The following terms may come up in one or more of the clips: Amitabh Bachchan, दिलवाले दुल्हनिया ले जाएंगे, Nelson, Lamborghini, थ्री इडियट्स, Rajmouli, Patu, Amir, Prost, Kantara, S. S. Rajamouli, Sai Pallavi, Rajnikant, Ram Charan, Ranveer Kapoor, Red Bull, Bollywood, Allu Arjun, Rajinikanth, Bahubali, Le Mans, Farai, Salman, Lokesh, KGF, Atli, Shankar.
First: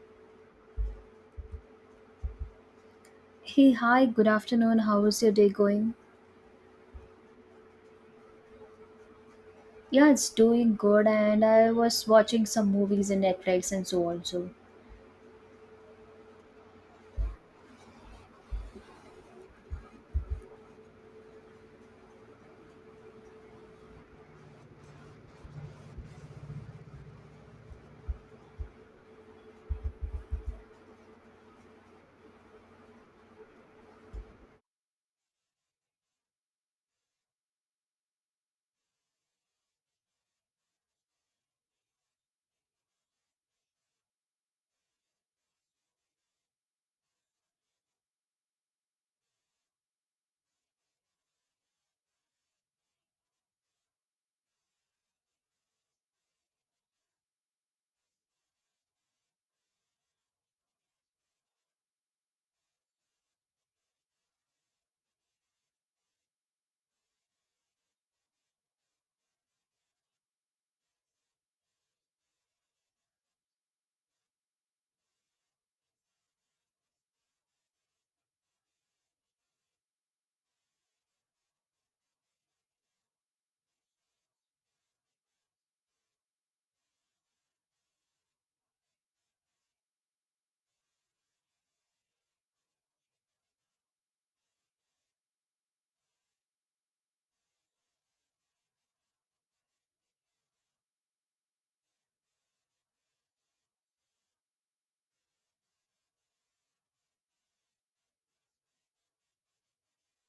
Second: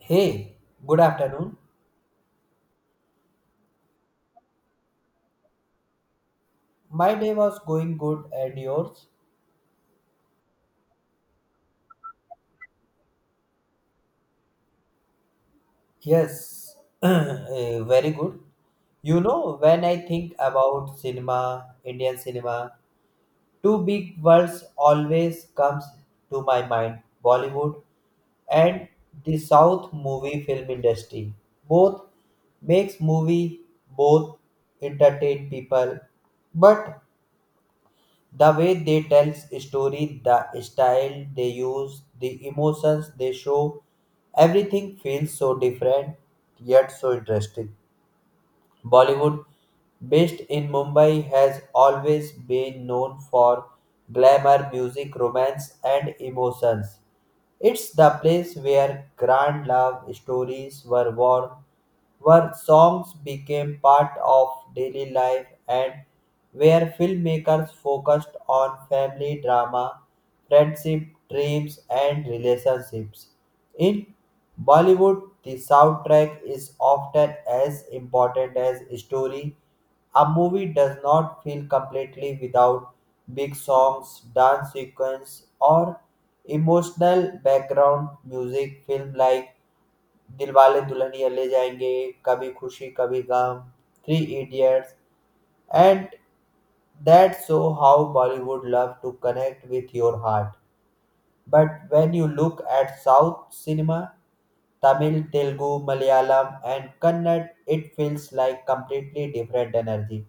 Hey, good afternoon. Hey, hi, good afternoon. How is your day going? My day was going good and yours? Yeah, it's doing good, and I was watching some movies in Netflix and so also. Yes, very good. When I think about cinema, Indian cinema, two big words always comes to my mind: Bollywood and the South movie film industry. Both makes movie, both entertain people, but the way they tell story, the style they use, the emotions they show, everything feels so different yet so interesting. Bollywood, based in Mumbai, has always been known for glamour, music, romance, and emotions. It's the place where grand love stories were born, where songs became part of daily life, and where filmmakers focused on family drama, friendship, dreams, and relationships. In Bollywood, the soundtrack is often as important as story. A movie does not feel completely without big songs, dance sequence, or emotional background music. Film like दिलवाले दुल्हनिया ले जाएंगे, Kabhi Khushi Kabhie Gham, थ्री इडियट्स, and that show how Bollywood love to connect with your heart. But when you look at South cinema, Tamil, Telugu, Malayalam, and Kannada, it feels like completely different energy.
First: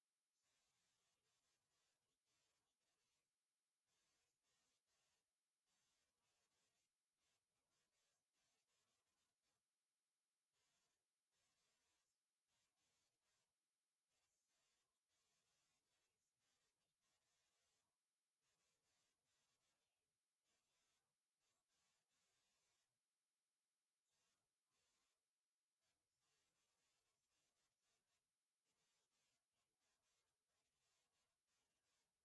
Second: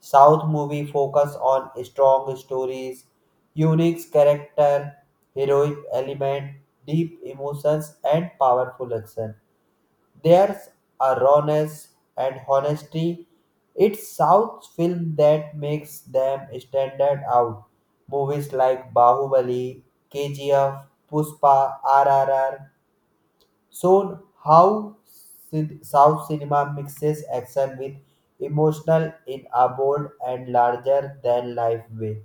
South movie focus on strong stories, unique character, heroic element, deep emotions, and powerful action. There's a rawness and honesty. It's South's film that makes them stand out. Movies like Bahubali, KGF, Puspa, RRR shown how South cinema mixes action with emotional in a bold and larger than life way.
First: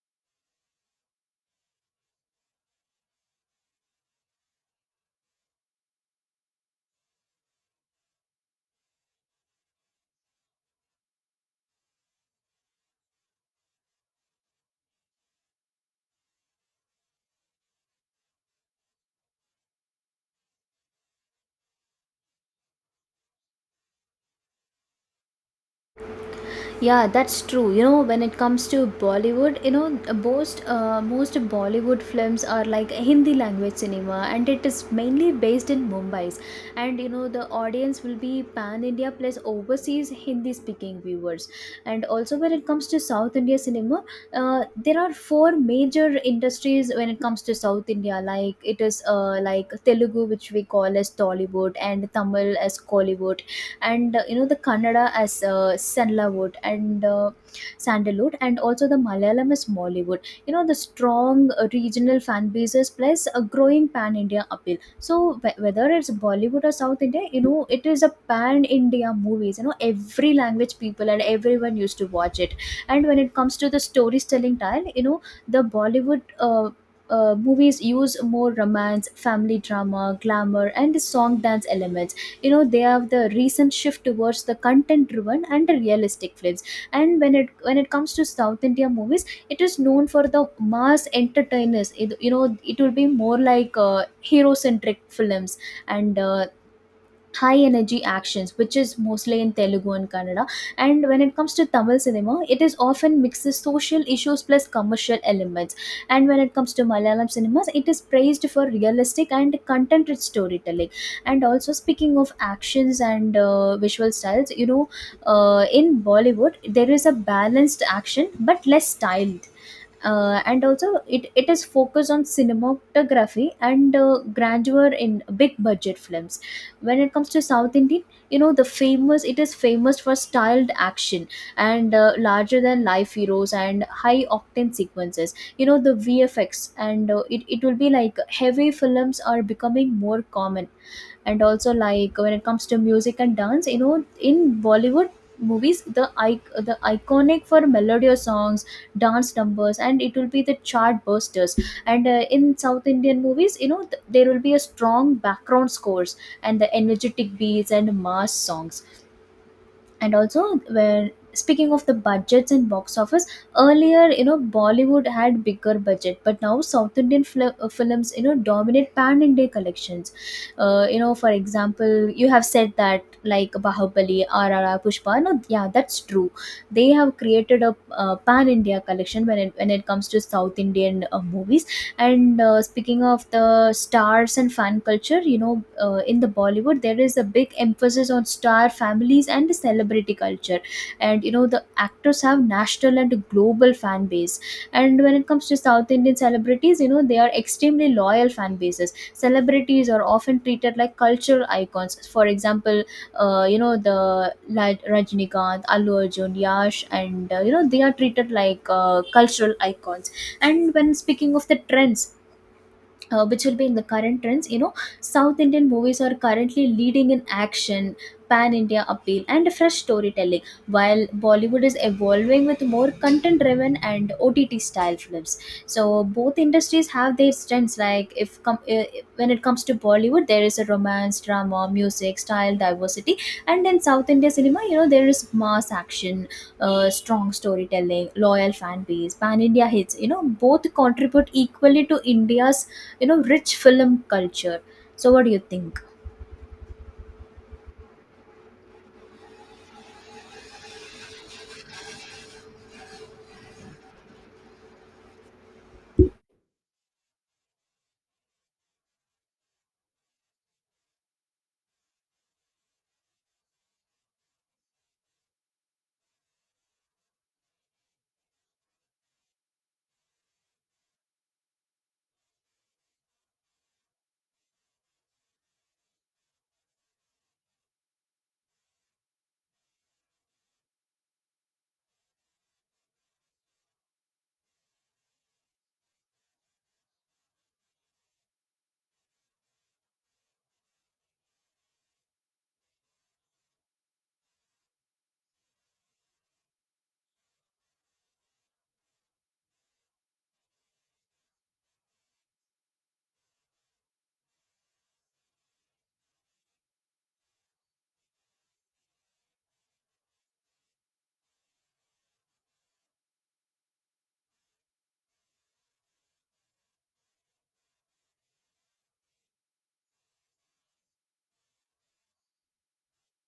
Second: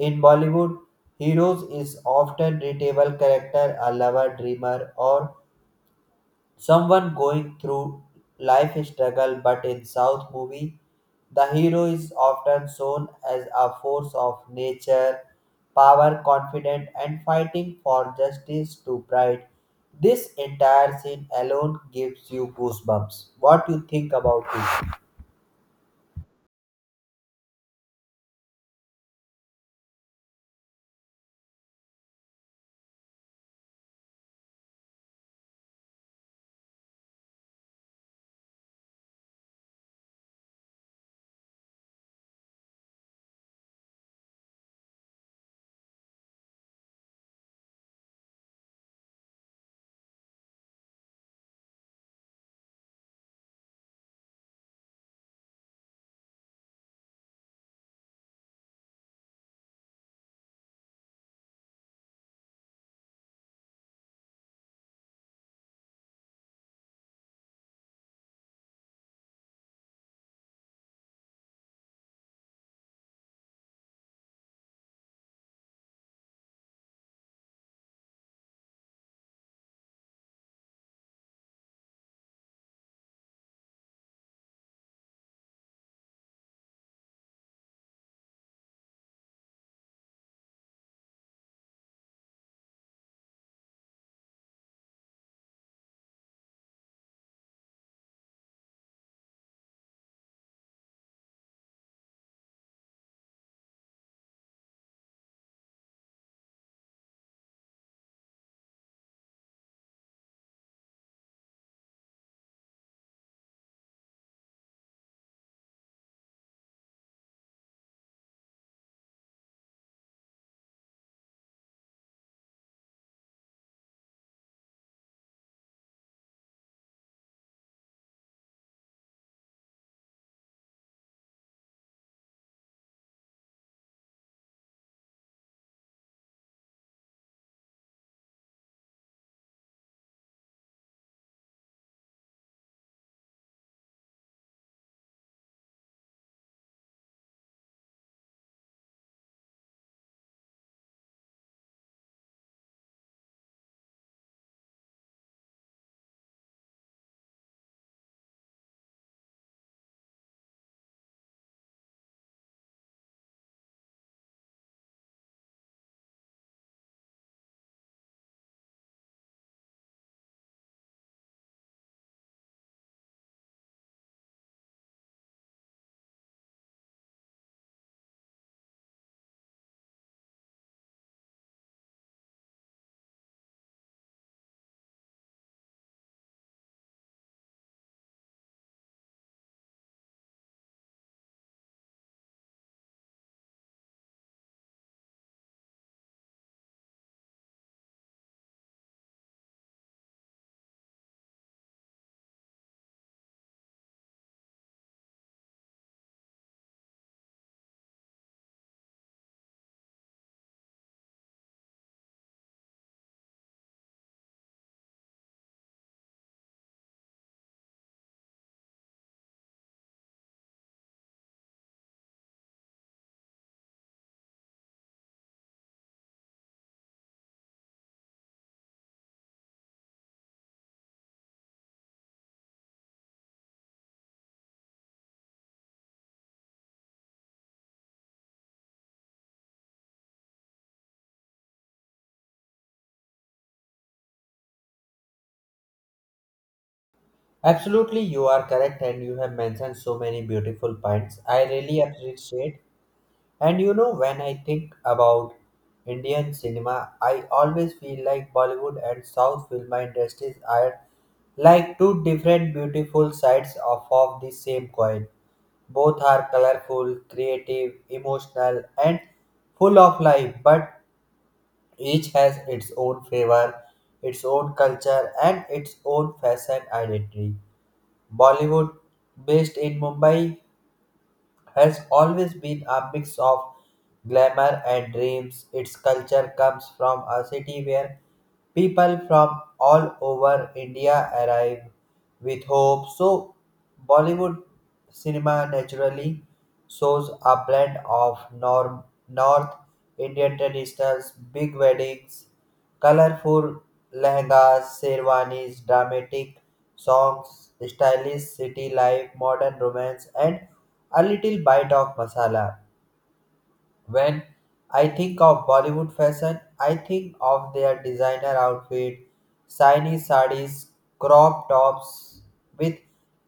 In Bollywood, heroes is often relatable character, a lover, dreamer, or someone going through life struggle, but in south movie the hero is often shown as a force of nature, power confident and fighting for justice to pride. This entire scene alone gives you goosebumps. What you think about it? Yeah, that's true. You know, when it comes to Bollywood, you know, most Bollywood films are like Hindi language cinema, and it is mainly based in Mumbai's. And you know, the audience will be pan India plus overseas Hindi speaking viewers. And also, when it comes to South India cinema, there are four major industries when it comes to South India. Like, it is like Telugu, which we call as Tollywood, and Tamil as Kollywood, and you know, the Kannada as Sanlawood and Sandalwood, and also the Malayalam is Mollywood. You know, the strong regional fan bases plus a growing pan India appeal. So whether it's Bollywood or South India, you know it is a pan India movies. You know, every language people and everyone used to watch it. And when it comes to the storytelling style, you know, the Bollywood. Movies use more romance, family drama, glamour, and the song dance elements. You know, they have the recent shift towards the content driven and the realistic films. And when it comes to south India movies, it is known for the mass entertainers. You know, it will be more like hero centric films, and high energy actions, which is mostly in Telugu and Kannada. And when it comes to Tamil cinema, it is often mixes social issues plus commercial elements. And when it comes to Malayalam cinemas, it is praised for realistic and content rich storytelling. And also, speaking of actions and visual styles, you know, in Bollywood there is a balanced action but less styled. And also it is focused on cinematography and grandeur in big budget films. When it comes to South Indian, you know, the famous it is famous for styled action and larger than life heroes and high octane sequences. You know, the VFX, and it will be like heavy films are becoming more common. And also, like, when it comes to music and dance, you know, in Bollywood movies, the iconic for melodious songs, dance numbers, and it will be the chart busters. And in South Indian movies, you know, there will be a strong background scores and the energetic beats and mass songs. And also, when speaking of the budgets and box office, earlier, you know, Bollywood had bigger budget, but now South Indian films, you know, dominate pan India collections. You know, for example, you have said that like Bahubali, RRR, Pushpa. No, yeah, that's true. They have created a pan India collection when it comes to South Indian movies. And speaking of the stars and fan culture, you know, in the Bollywood, there is a big emphasis on star families and the celebrity culture. And, you know, the actors have national and global fan base. And when it comes to South Indian celebrities, you know, they are extremely loyal fan bases. Celebrities are often treated like cultural icons. For example, you know, the like Rajinikanth, Allu Arjun, Yash, and, you know, they are treated like cultural icons. And when speaking of the trends, which will be in the current trends, you know, South Indian movies are currently leading in action, pan India appeal, and fresh storytelling, while Bollywood is evolving with more content driven and OTT style films. So both industries have their strengths. Like, if com- when it comes to Bollywood, there is a romance drama music style diversity, and in South India cinema, you know, there is mass action, strong storytelling, loyal fan base, pan India hits. You know, both contribute equally to India's, you know, rich film culture. So what do you think? Absolutely, you are correct and you have mentioned so many beautiful points, I really appreciate. And you know, when I think about Indian cinema, I always feel like Bollywood and South film industries are like two different beautiful sides of the same coin. Both are colorful, creative, emotional, and full of life, but each has its own flavor, its own culture, and its own fashion identity. Bollywood, based in Mumbai, has always been a mix of glamour and dreams. Its culture comes from a city where people from all over India arrive with hope. So, Bollywood cinema naturally shows a blend of North Indian traditions, big weddings, colorful lehengas, sherwanis, dramatic songs, stylish city life, modern romance, and a little bite of masala. When I think of Bollywood fashion, I think of their designer outfit, shiny sarees, crop tops with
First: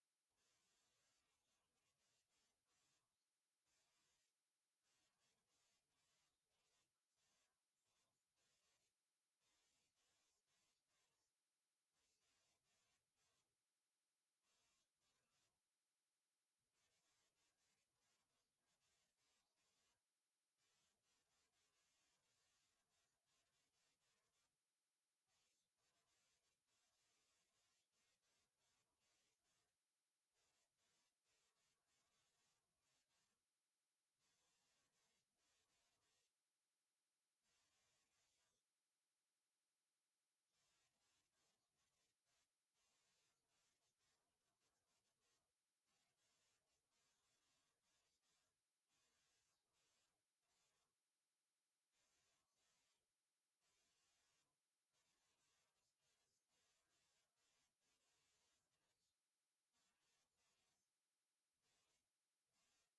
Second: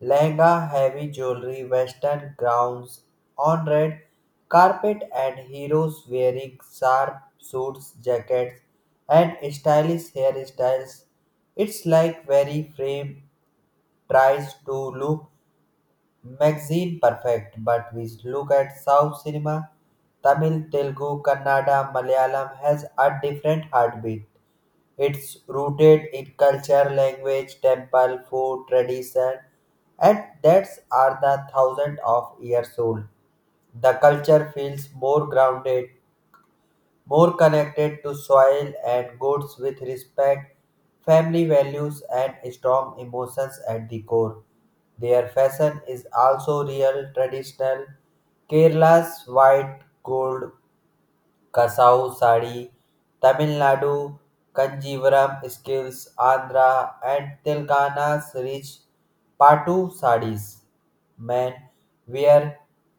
lehenga, heavy jewelry, western gowns on red carpet, and heroes wearing sharp suits, jackets, and stylish hairstyles. It's like every frame tries to look magazine perfect, but we look at South cinema. Tamil, Telugu, Kannada, Malayalam has a different heartbeat. It's rooted in culture, language, temple, food, tradition, and that's are the thousand of years old. The culture feels more grounded, more connected to soil and goods with respect, family values, and strong emotions at the core. Their fashion is also real traditional: Kerala's white gold Kasau Sari, Tamil Nadu, Kanjivaram Skills, Andhra, and Telangana's rich Patu saris. Men wear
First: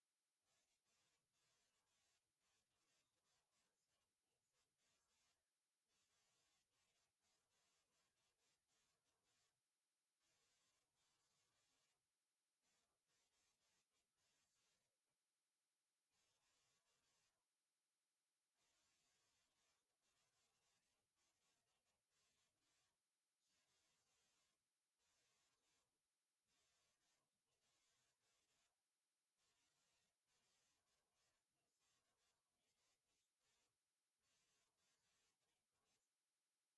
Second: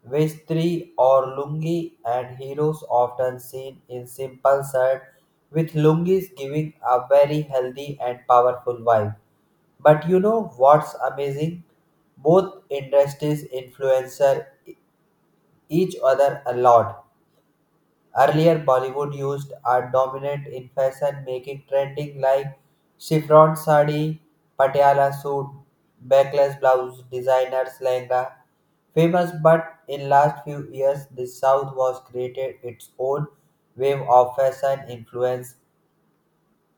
vestri or lungi, and heroes often seen in simple shirt with lungis giving a very healthy and powerful vibe. But you know what's amazing? Both industries influence each other a lot. Earlier, Bollywood used art dominant in fashion making trending like chiffon sari, patiala suit, backless blouse, designers lehenga. Famous, but in last few years, the South was created its own wave of fashion influence.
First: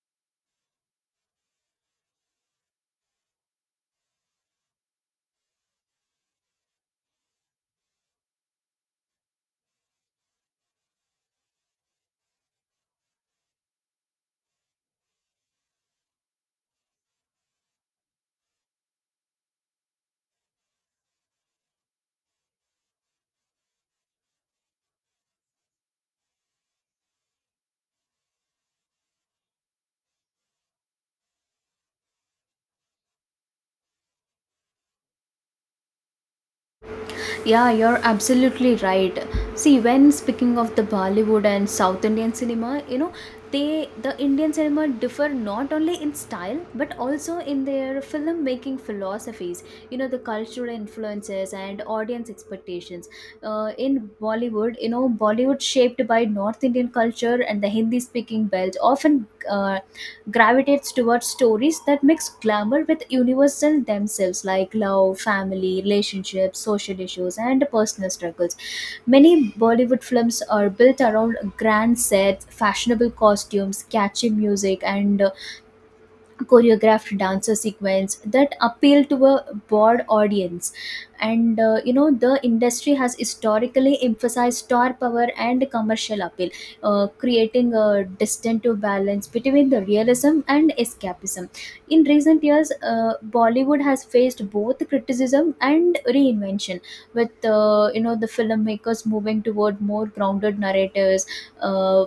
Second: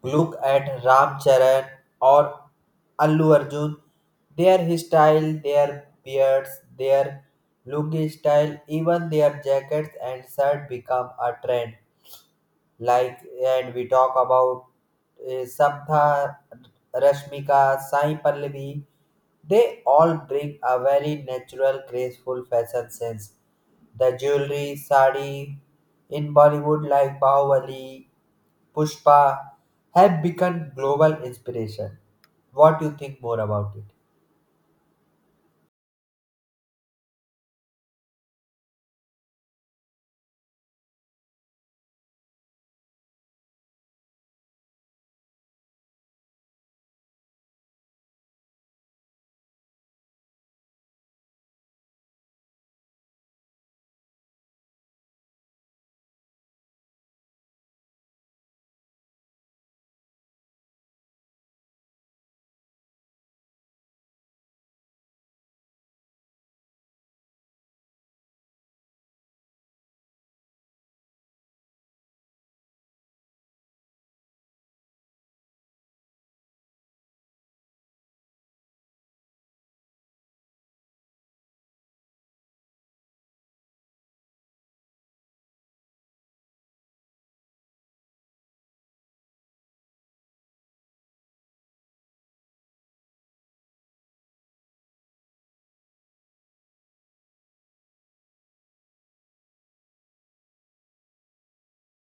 Look at Ram Charan or Allu Arjun. Their style, their beards, their look style, even their jackets and shirt become a trend. Like, and we talk about Sabha, Rashmika, Sai Pallavi. They all bring a very natural, graceful fashion sense. The jewelry, sari in Bollywood like Bahubali, Pushpa have become global inspiration. What do you think more about it? Yeah, you're absolutely right. See, when speaking of the Bollywood and South Indian cinema, you know, they the Indian cinema differ not only in style but also in their filmmaking philosophies. You know, the cultural influences and audience expectations. In Bollywood, you know, Bollywood shaped by North Indian culture and the Hindi-speaking belt often. Uh, gravitates towards stories that mix glamour with universal themselves, like love, family, relationships, social issues, and personal struggles. Many Bollywood films are built around grand sets, fashionable costumes, catchy music, and choreographed dancer sequence that appeal to a broad audience. And you know, the industry has historically emphasized star power and commercial appeal, creating a distinctive balance between the realism and escapism. In recent years, Bollywood has faced both criticism and reinvention, with you know, the filmmakers moving toward more grounded narratives, uh,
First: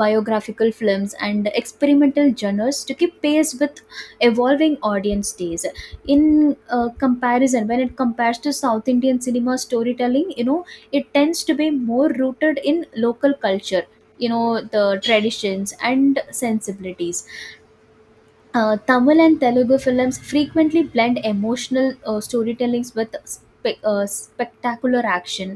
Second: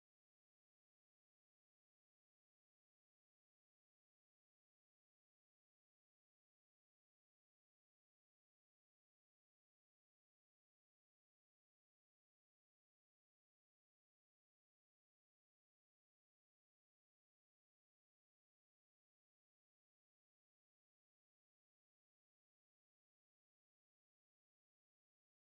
biographical films, and experimental genres to keep pace with evolving audience tastes. In comparison, when it compares to South Indian cinema storytelling, you know, it tends to be more rooted in local culture, you know, the traditions and sensibilities. Tamil and Telugu films frequently blend emotional storytellings with spectacular action,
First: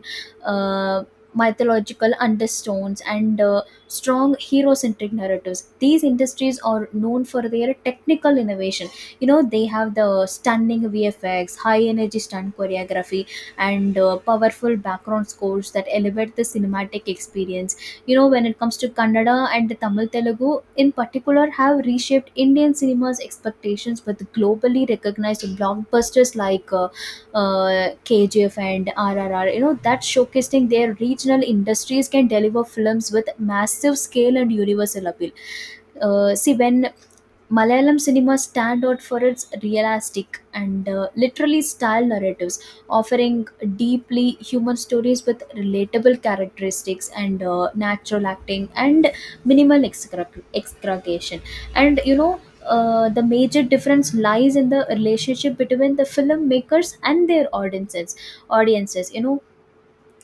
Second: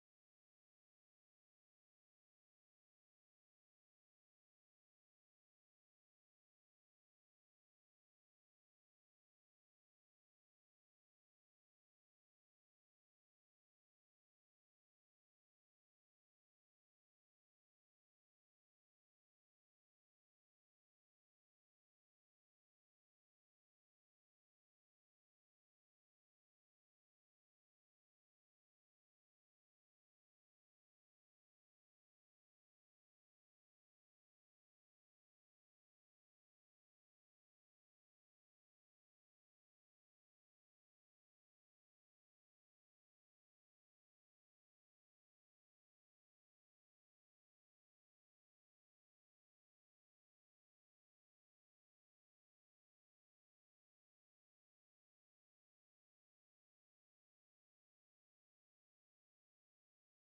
uh, mythological undertones, and strong hero centric narratives. These industries are known for their technical innovation. You know, they have the stunning VFX, high energy stunt choreography, and powerful background scores that elevate the cinematic experience. You know, when it comes to Kannada and the Tamil Telugu in particular, have reshaped Indian cinema's expectations with globally recognized blockbusters like KGF and RRR. You know, that showcasing their regional industries can deliver films with massive scale and universal appeal. See, when Malayalam cinema stand out for its realistic and literally style narratives, offering deeply human stories with relatable characteristics and natural acting and minimal excruciation. And you know, the major difference lies in the relationship between the filmmakers and their audiences. Audiences, you know,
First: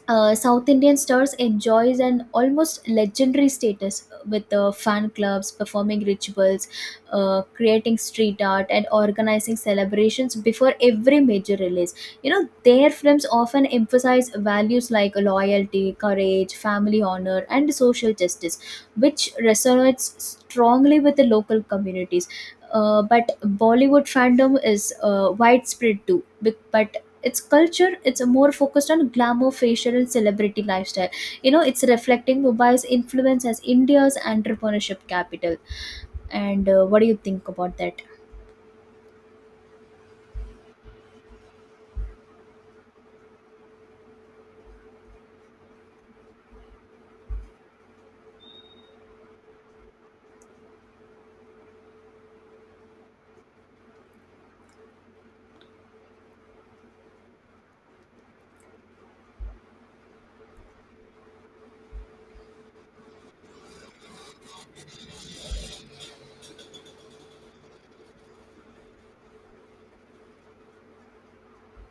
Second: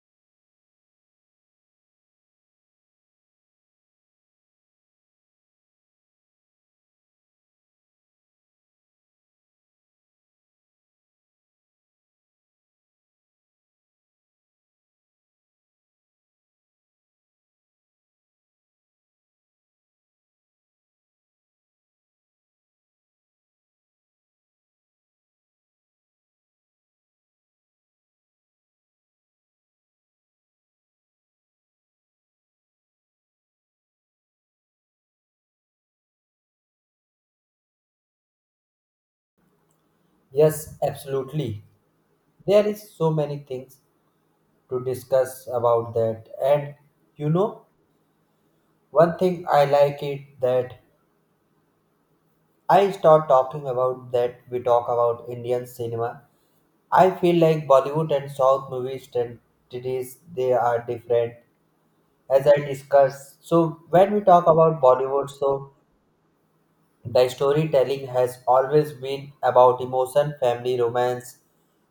South Indian stars enjoys an almost legendary status with fan clubs, performing rituals, creating street art, and organizing celebrations before every major release. You know, their films often emphasize values like loyalty, courage, family honor, and social justice, which resonates strongly with the local communities. But Bollywood fandom is widespread too, but its culture, it's more focused on glamour facial and celebrity lifestyle. You know, it's reflecting Mumbai's influence as India's entrepreneurship capital. And what do you think about that? Yes, absolutely. There is so many things to discuss about that. And you know, one thing I like it that I start talking about that we talk about Indian cinema. I feel like Bollywood and South movies identities they are different as I discussed. So when we talk about Bollywood, so the storytelling has always been about emotion, family, romance,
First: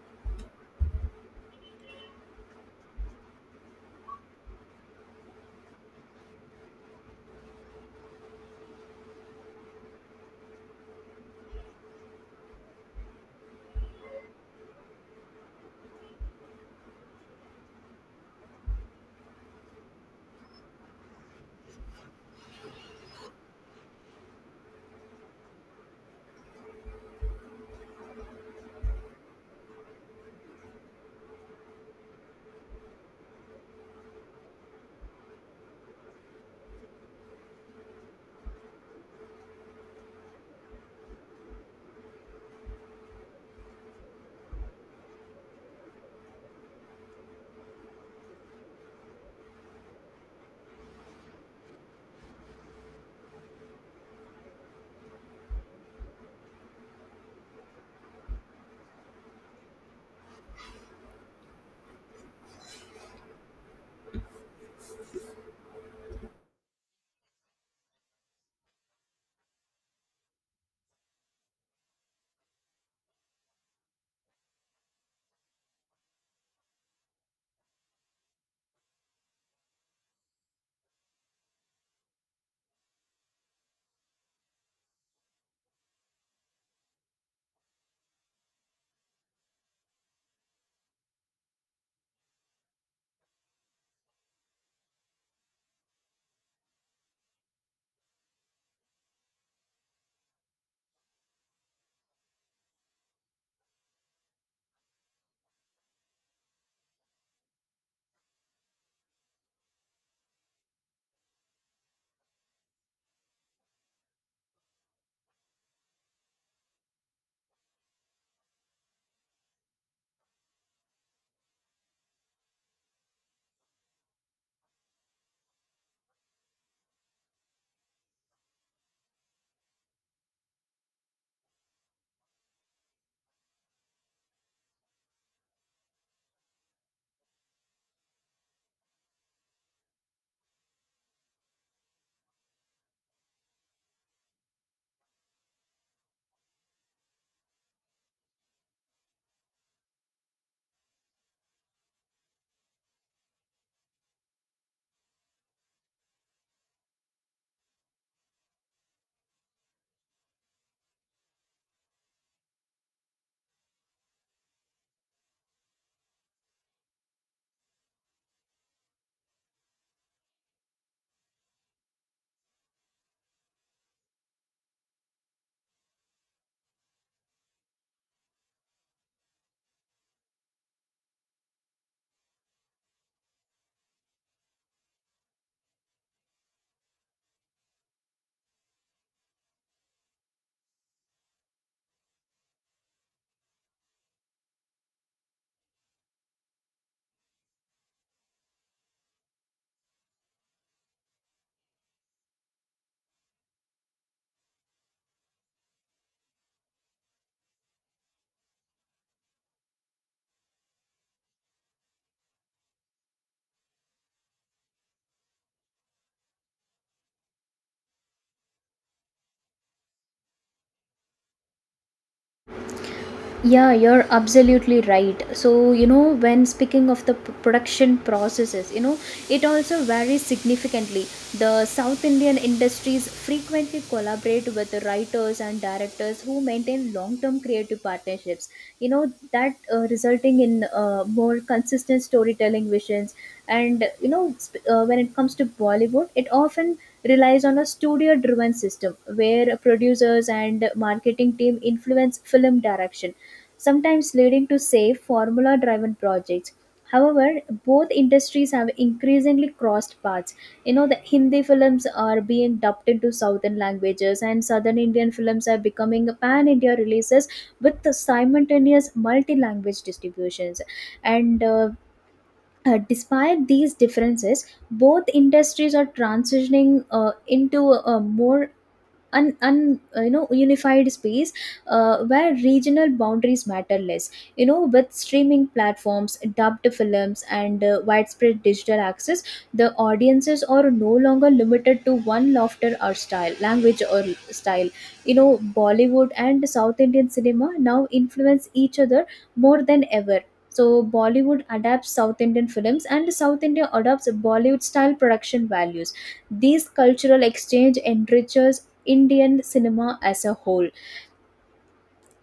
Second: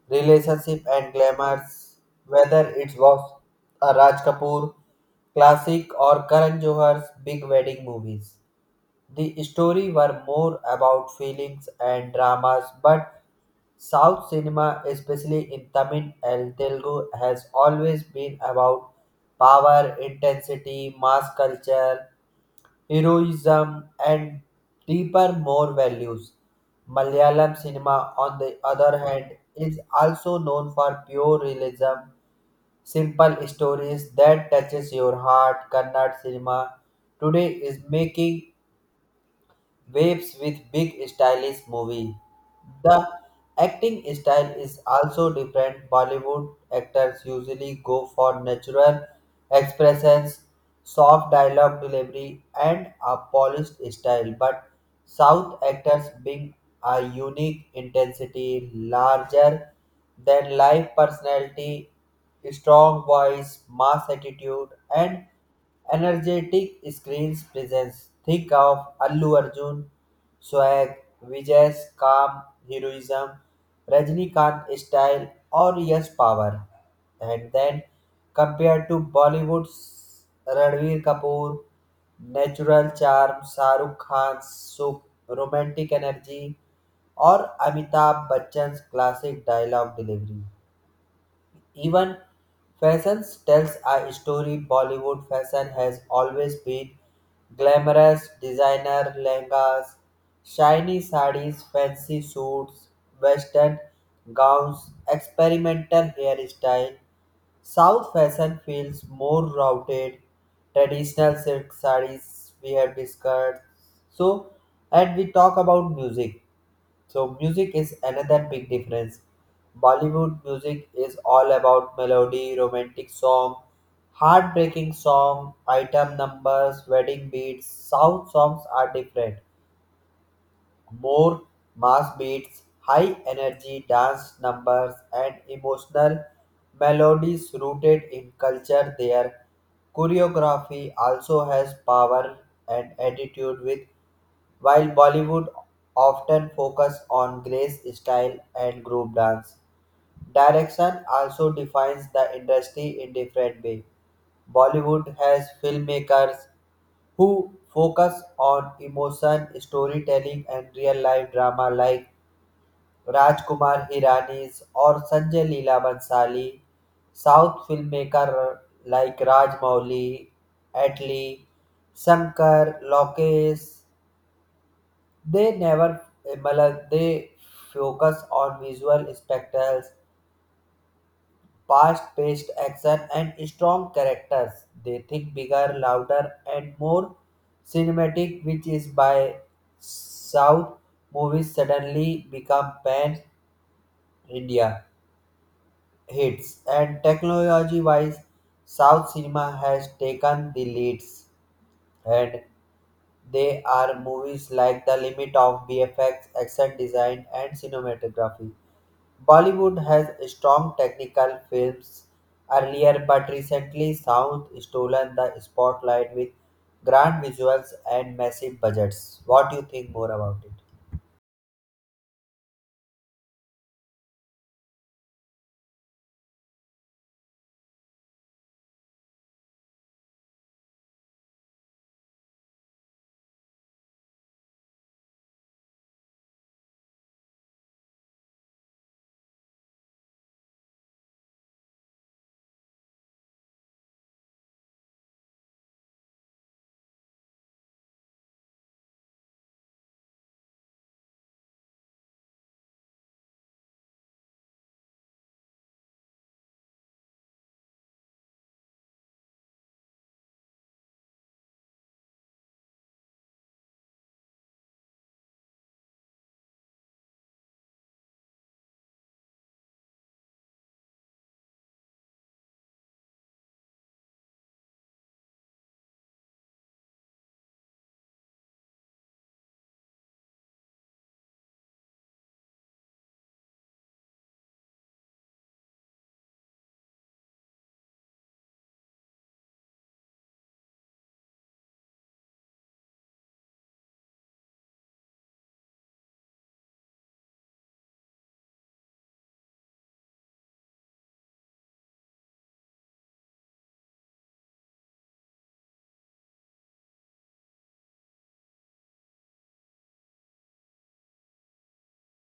relationship and glamours, whether it was a Raj Kapoor classic or Karan Johar's big wedding movies. The story were more about feelings and dramas, but South cinema, especially in Tamil and Telugu, has always been about power, intensity, mass culture, heroism, and deeper, more values. Malayalam cinema, on the other hand, is also known for pure realism, simple stories that touches your heart. Kannada cinema today is making waves with big stylish movie. The acting style is also different. Bollywood actors usually go for natural expressions, soft dialogue delivery, and a polished style, but South actors bring a unique intensity, larger than life personality, strong voice, mass attitude, and energetic screens presence. Think of Allu Arjun, Swag, Vijay's calm heroism, Rajnikant style, or Yash power. And then compared to Bollywood's Ranveer Kapoor, natural charm, Shahrukh Khan's so romantic energy, or Amitabh Bachchan's classic dialogue delivery. Even fashion tells a story. Bollywood fashion has always been glamorous designer lehengas, shiny sarees, fancy suits, western gowns, experimental hairstyle. South fashion feels more routed, traditional silk sarees we have discussed. So, and we talk about music. So, music is another big difference. Bollywood music is all about melody, romantic song, heartbreaking song, item numbers, wedding beats. South songs are different, more mass beats, high energy dance numbers, and emotional melodies rooted in culture. Their choreography also has power and attitude, with while Bollywood often focus on grace, style, and group dance. Direction also defines the industry in different way. Bollywood has filmmakers who focus on emotion, storytelling, and real life drama like Rajkumar Hirani's or Sanjay Leela Bhansali. South filmmaker like Rajmouli, Atli, Shankar, Lokesh, they never मतलब, they focus on visual spectacles, fast-paced action and strong characters. They think bigger, louder, and more cinematic, which is why South movies suddenly become pan India hits. And technology wise, South cinema has taken the leads, and they are movies like The Limit of BFX, action design, and cinematography. Bollywood has strong technical films earlier, but recently South stolen the spotlight with grand visuals and massive budgets. What do you think more about it? Yeah, you're absolutely right. So, you know, when speaking of the production processes, you know, it also varies significantly. The South Indian industries frequently collaborate with the writers and directors who maintain long term creative partnerships, you know, that resulting in more consistent storytelling visions. And, you know, when it comes to Bollywood, it often relies on a studio driven system where producers and marketing team influence film direction, sometimes leading to safe formula driven projects. However, both industries have increasingly crossed paths. You know, the Hindi films are being dubbed into southern languages, and southern Indian films are becoming pan India releases with the simultaneous multi language distributions. And despite these differences, both industries are transitioning into a more un, un you know, unified space, where regional boundaries matter less. You know, with streaming platforms, dubbed films, and widespread digital access, the audiences are no longer limited to one laughter or style language or style. You know, Bollywood and South Indian cinema now influence each other more than ever. So Bollywood adapts South Indian films and South India adopts Bollywood style production values. These cultural exchange enriches Indian cinema as a whole.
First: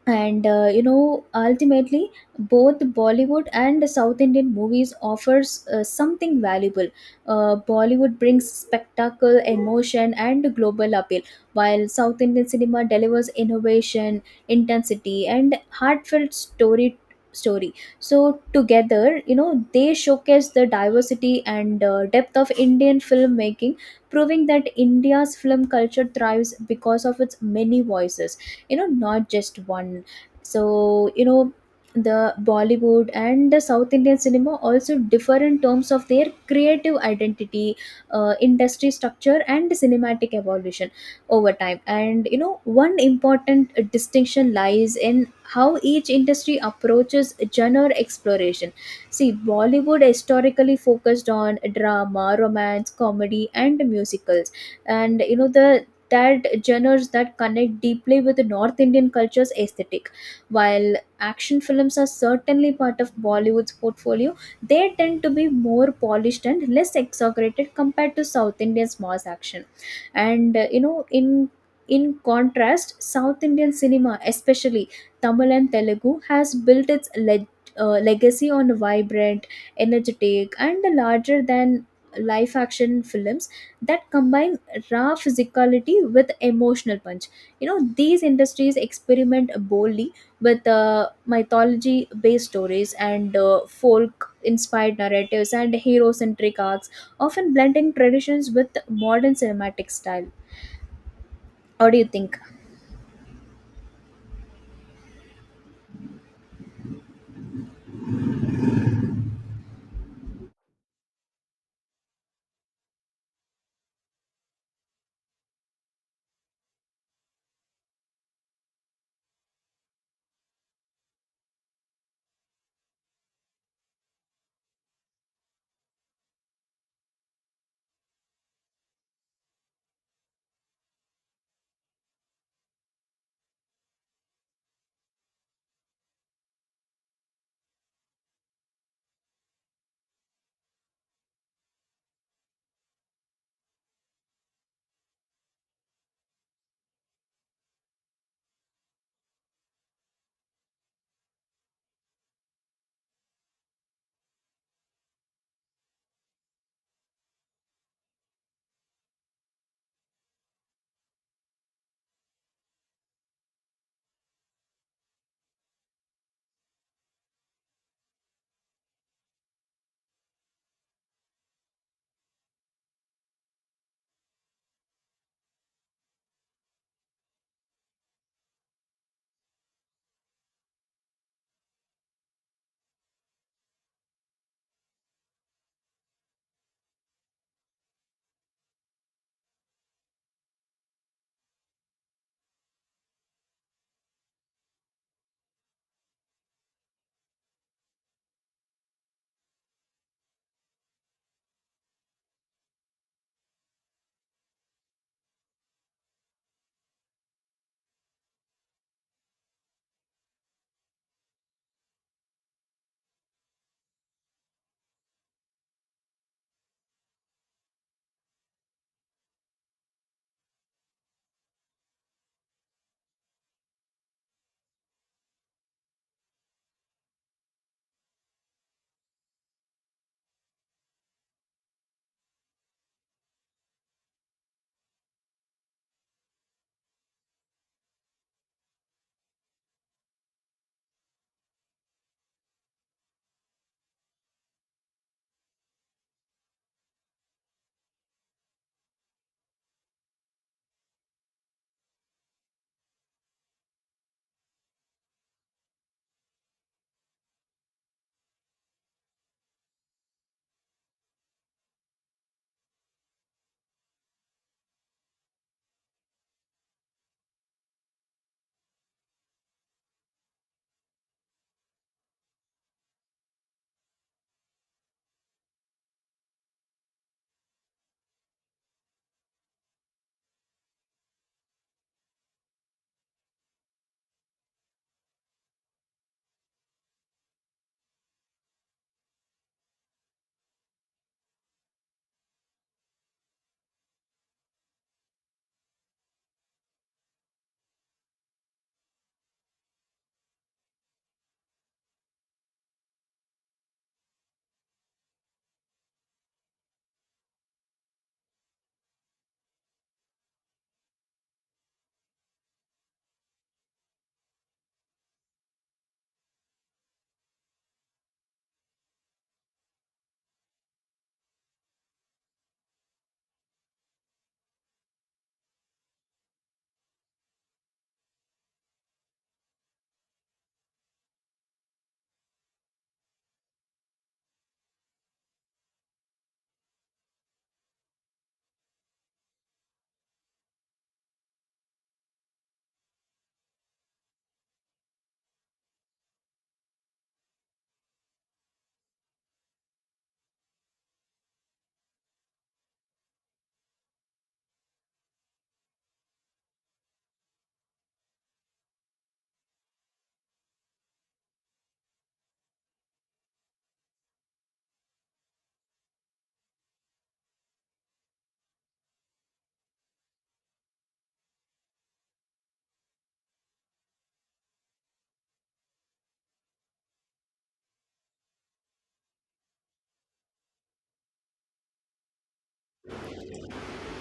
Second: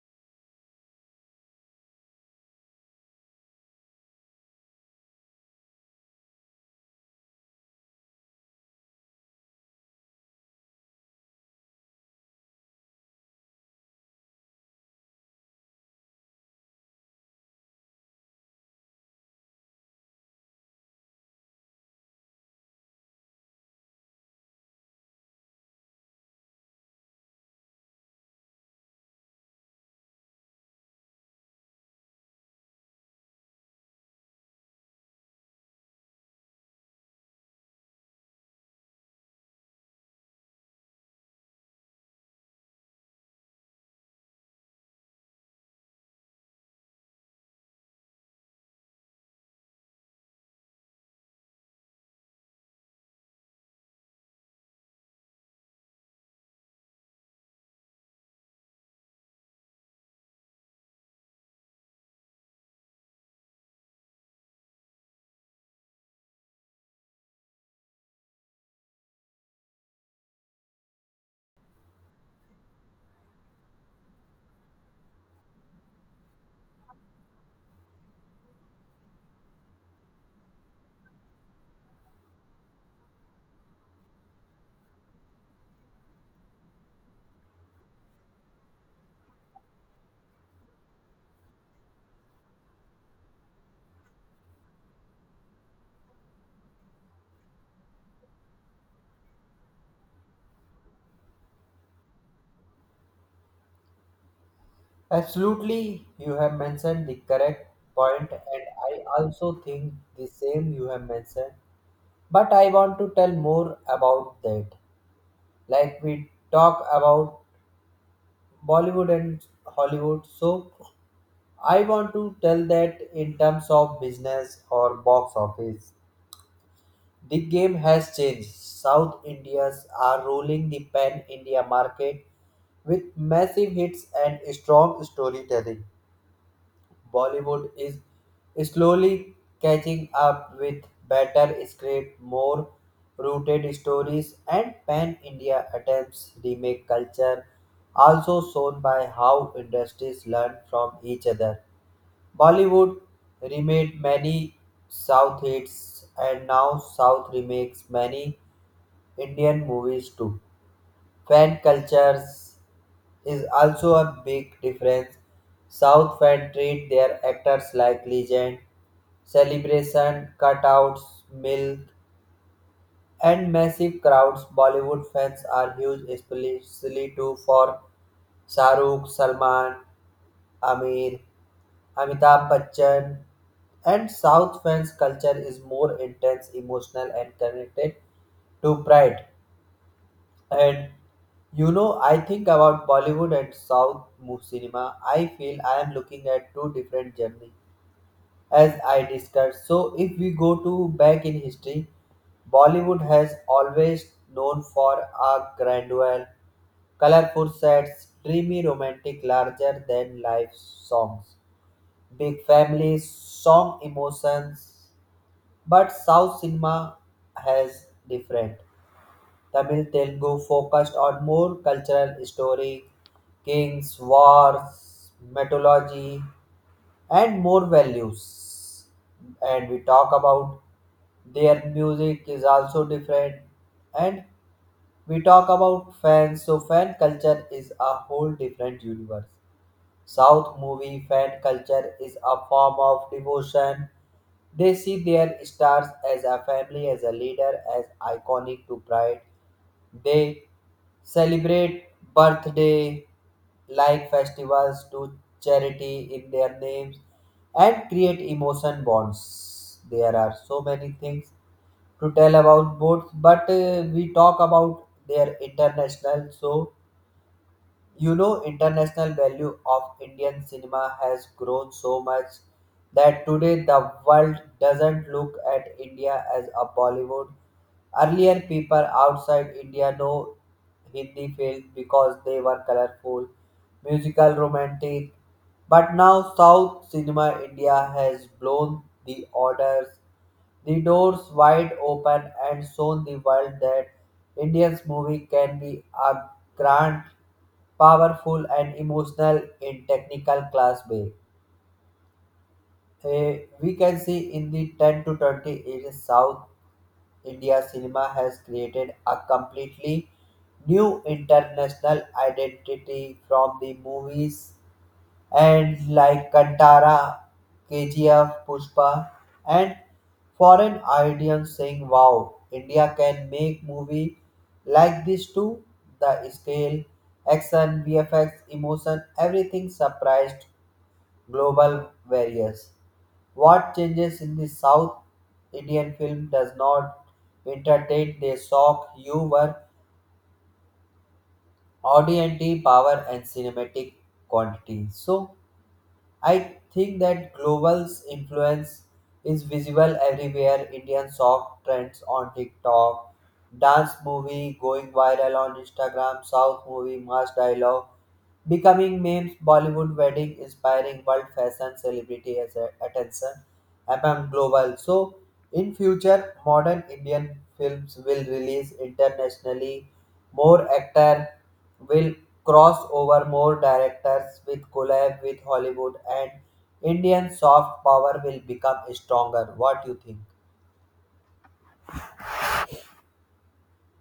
And you know, ultimately, both Bollywood and the South Indian movies offers something valuable. Bollywood brings spectacle, emotion, and global appeal, while South Indian cinema delivers innovation, intensity, and heartfelt story. So together, you know, they showcase the diversity and depth of Indian filmmaking, proving that India's film culture thrives because of its many voices, you know, not just one. So, you know, the Bollywood and the South Indian cinema also differ in terms of their creative identity, industry structure, and cinematic evolution over time. And you know, one important distinction lies in how each industry approaches genre exploration. See, Bollywood historically focused on drama, romance, comedy, and musicals, and you know, the that genres that connect deeply with the North Indian culture's aesthetic. While action films are certainly part of Bollywood's portfolio, they tend to be more polished and less exaggerated compared to South India's mass action. And you know, in contrast, South Indian cinema, especially Tamil and Telugu, has built its legacy on vibrant, energetic, and larger than life action films that combine raw physicality with emotional punch. You know, these industries experiment boldly with mythology based stories and folk inspired narratives and hero centric arcs, often blending traditions with modern cinematic style. What do you think? Absolutely, you have mentioned the correct point, and I also think the same you have mentioned. But I want to tell more about that. Like we talk about Bollywood and Hollywood. So I want to tell that in terms of business or box office, the game has changed. South Indians are ruling the pan India market with massive hits and strong storytelling. Bollywood is slowly catching up with better script, more rooted stories, and pan-India attempts remake culture, also shown by how industries learn from each other. Bollywood remade many South hits, and now South remakes many Indian movies too. Fan cultures is also a big difference. South fans treat their actors like legend, celebration, cutouts, milk, and massive crowds. Bollywood fans are huge, especially too for Shahrukh, Salman, Amir, Amitabh Bachchan, and South fans' culture is more intense, emotional, and connected to pride. And you know, I think about Bollywood and South cinema. I feel I am looking at two different journeys as I discussed. So, if we go to back in history, Bollywood has always known for a grandeur, colorful sets, dreamy, romantic, larger than life songs, big families, song emotions. But South cinema has different. Tamil Telugu focused on more cultural story, kings, wars, mythology, and more values. And we talk about their music is also different, and we talk about fans. So fan culture is a whole different universe. South movie fan culture is a form of devotion. They see their stars as a family, as a leader, as iconic to pride. They celebrate birthday like festivals to charity in their names and create emotion bonds. There are so many things to tell about both, but we talk about their international. So you know, international value of Indian cinema has grown so much that today the world doesn't look at India as a Bollywood. Earlier, people outside India know Hindi films because they were colorful musical, romantic. But now South Cinema India has blown the orders, the doors wide open, and shown the world that Indian movie can be a grand, powerful, and emotional in technical class way. We can see in the 10 to 20 years South India cinema has created a completely new international identity from the movies and like Kantara, KGF, Pushpa, and foreign audience saying, "Wow, India can make movie like this too." The scale, action, VFX, emotion, everything surprised global various. What changes in the South Indian film does not entertain; they shock you were audioity power and cinematic quantity. So I think that global's influence is visible everywhere. Indian song trends on TikTok, dance movie going viral on Instagram, South movie mass dialogue becoming memes, Bollywood wedding inspiring world fashion celebrity as a attention among global. So in future, modern Indian films will release internationally. More actor will cross over, more directors with collab with Hollywood, and Indian soft power will become stronger. What do you think?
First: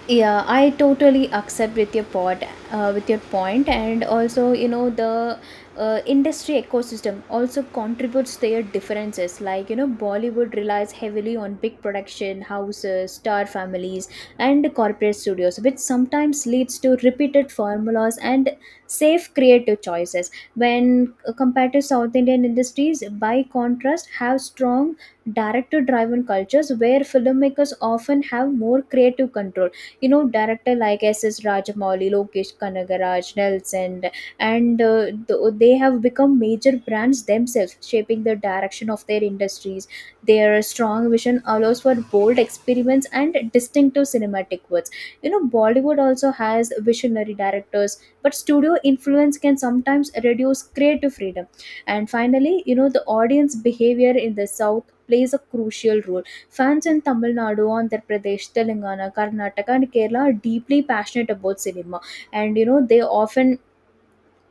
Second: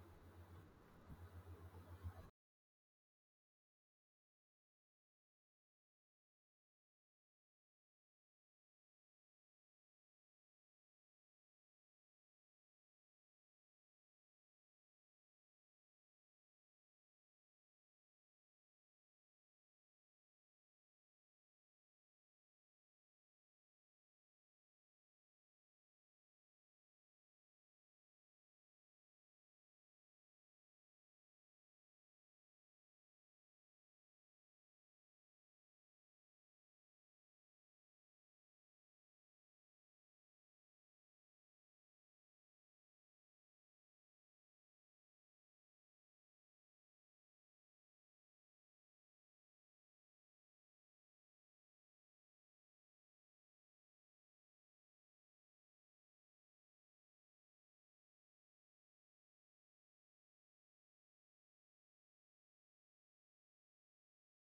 Yeah, I totally accept with your point, with your point. And also, you know, the industry ecosystem also contributes their differences. Like, you know, Bollywood relies heavily on big production houses, star families, and corporate studios, which sometimes leads to repeated formulas and safe creative choices. When compared to South Indian industries, by contrast, have strong director driven cultures where filmmakers often have more creative control. You know, director like S. S. Rajamouli, Lokesh Kanagaraj, Nelson, and they have become major brands themselves, shaping the direction of their industries. Their strong vision allows for bold experiments and distinctive cinematic works. You know, Bollywood also has visionary directors, but studio influence can sometimes reduce creative freedom. And finally, you know, the audience behavior in the south plays a crucial role. Fans in Tamil Nadu, Andhra Pradesh, Telangana, Karnataka, and Kerala are deeply passionate about cinema, and you know, they often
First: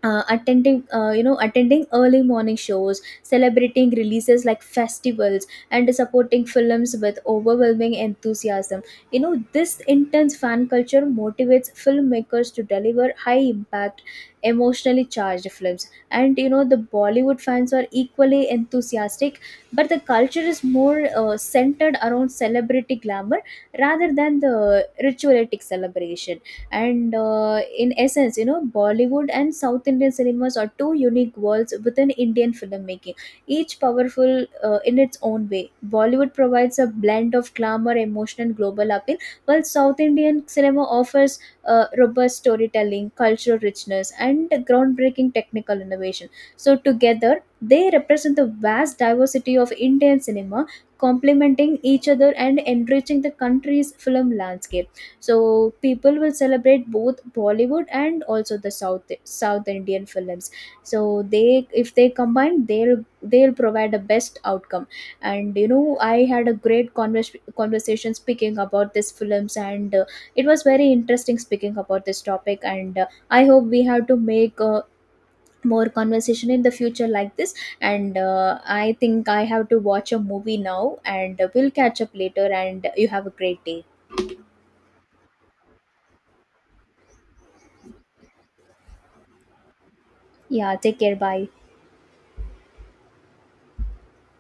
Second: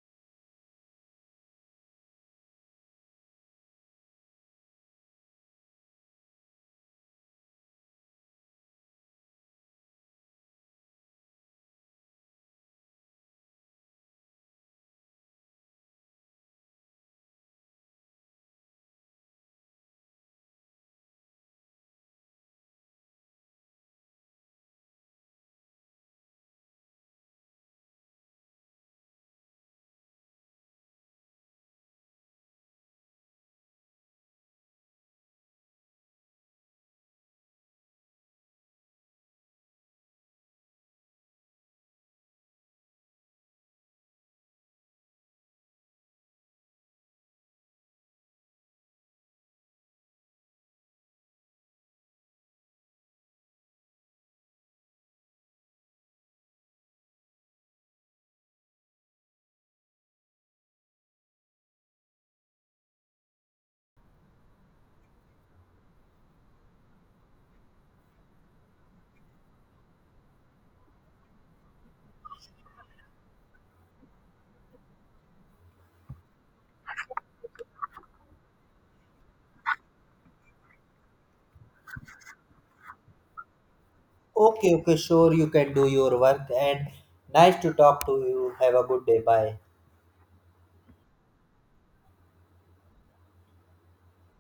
attending you know attending early morning shows, celebrating releases like festivals, and supporting films with overwhelming enthusiasm. You know, this intense fan culture motivates filmmakers to deliver high impact emotionally charged films. And you know, the Bollywood fans are equally enthusiastic, but the culture is more centered around celebrity glamour rather than the ritualistic celebration. And in essence, you know, Bollywood and South Indian cinemas are two unique worlds within Indian filmmaking, each powerful in its own way. Bollywood provides a blend of glamour, emotion, and global appeal, while South Indian cinema offers robust storytelling, cultural richness, and groundbreaking technical innovation. So together, they represent the vast diversity of Indian cinema, complementing each other and enriching the country's film landscape. So people will celebrate both Bollywood and also the south Indian films. So they if they combine, they'll provide a best outcome. And you know, I had a great conversation speaking about these films, and it was very interesting speaking about this topic. And I hope we have to make more conversation in the future like this. And I think I have to watch a movie now, and we'll catch up later, and you have a great day. Okay, okay, sure you can do your work and nice to talk to you. Have a good day. Bye. Yeah, take care, bye.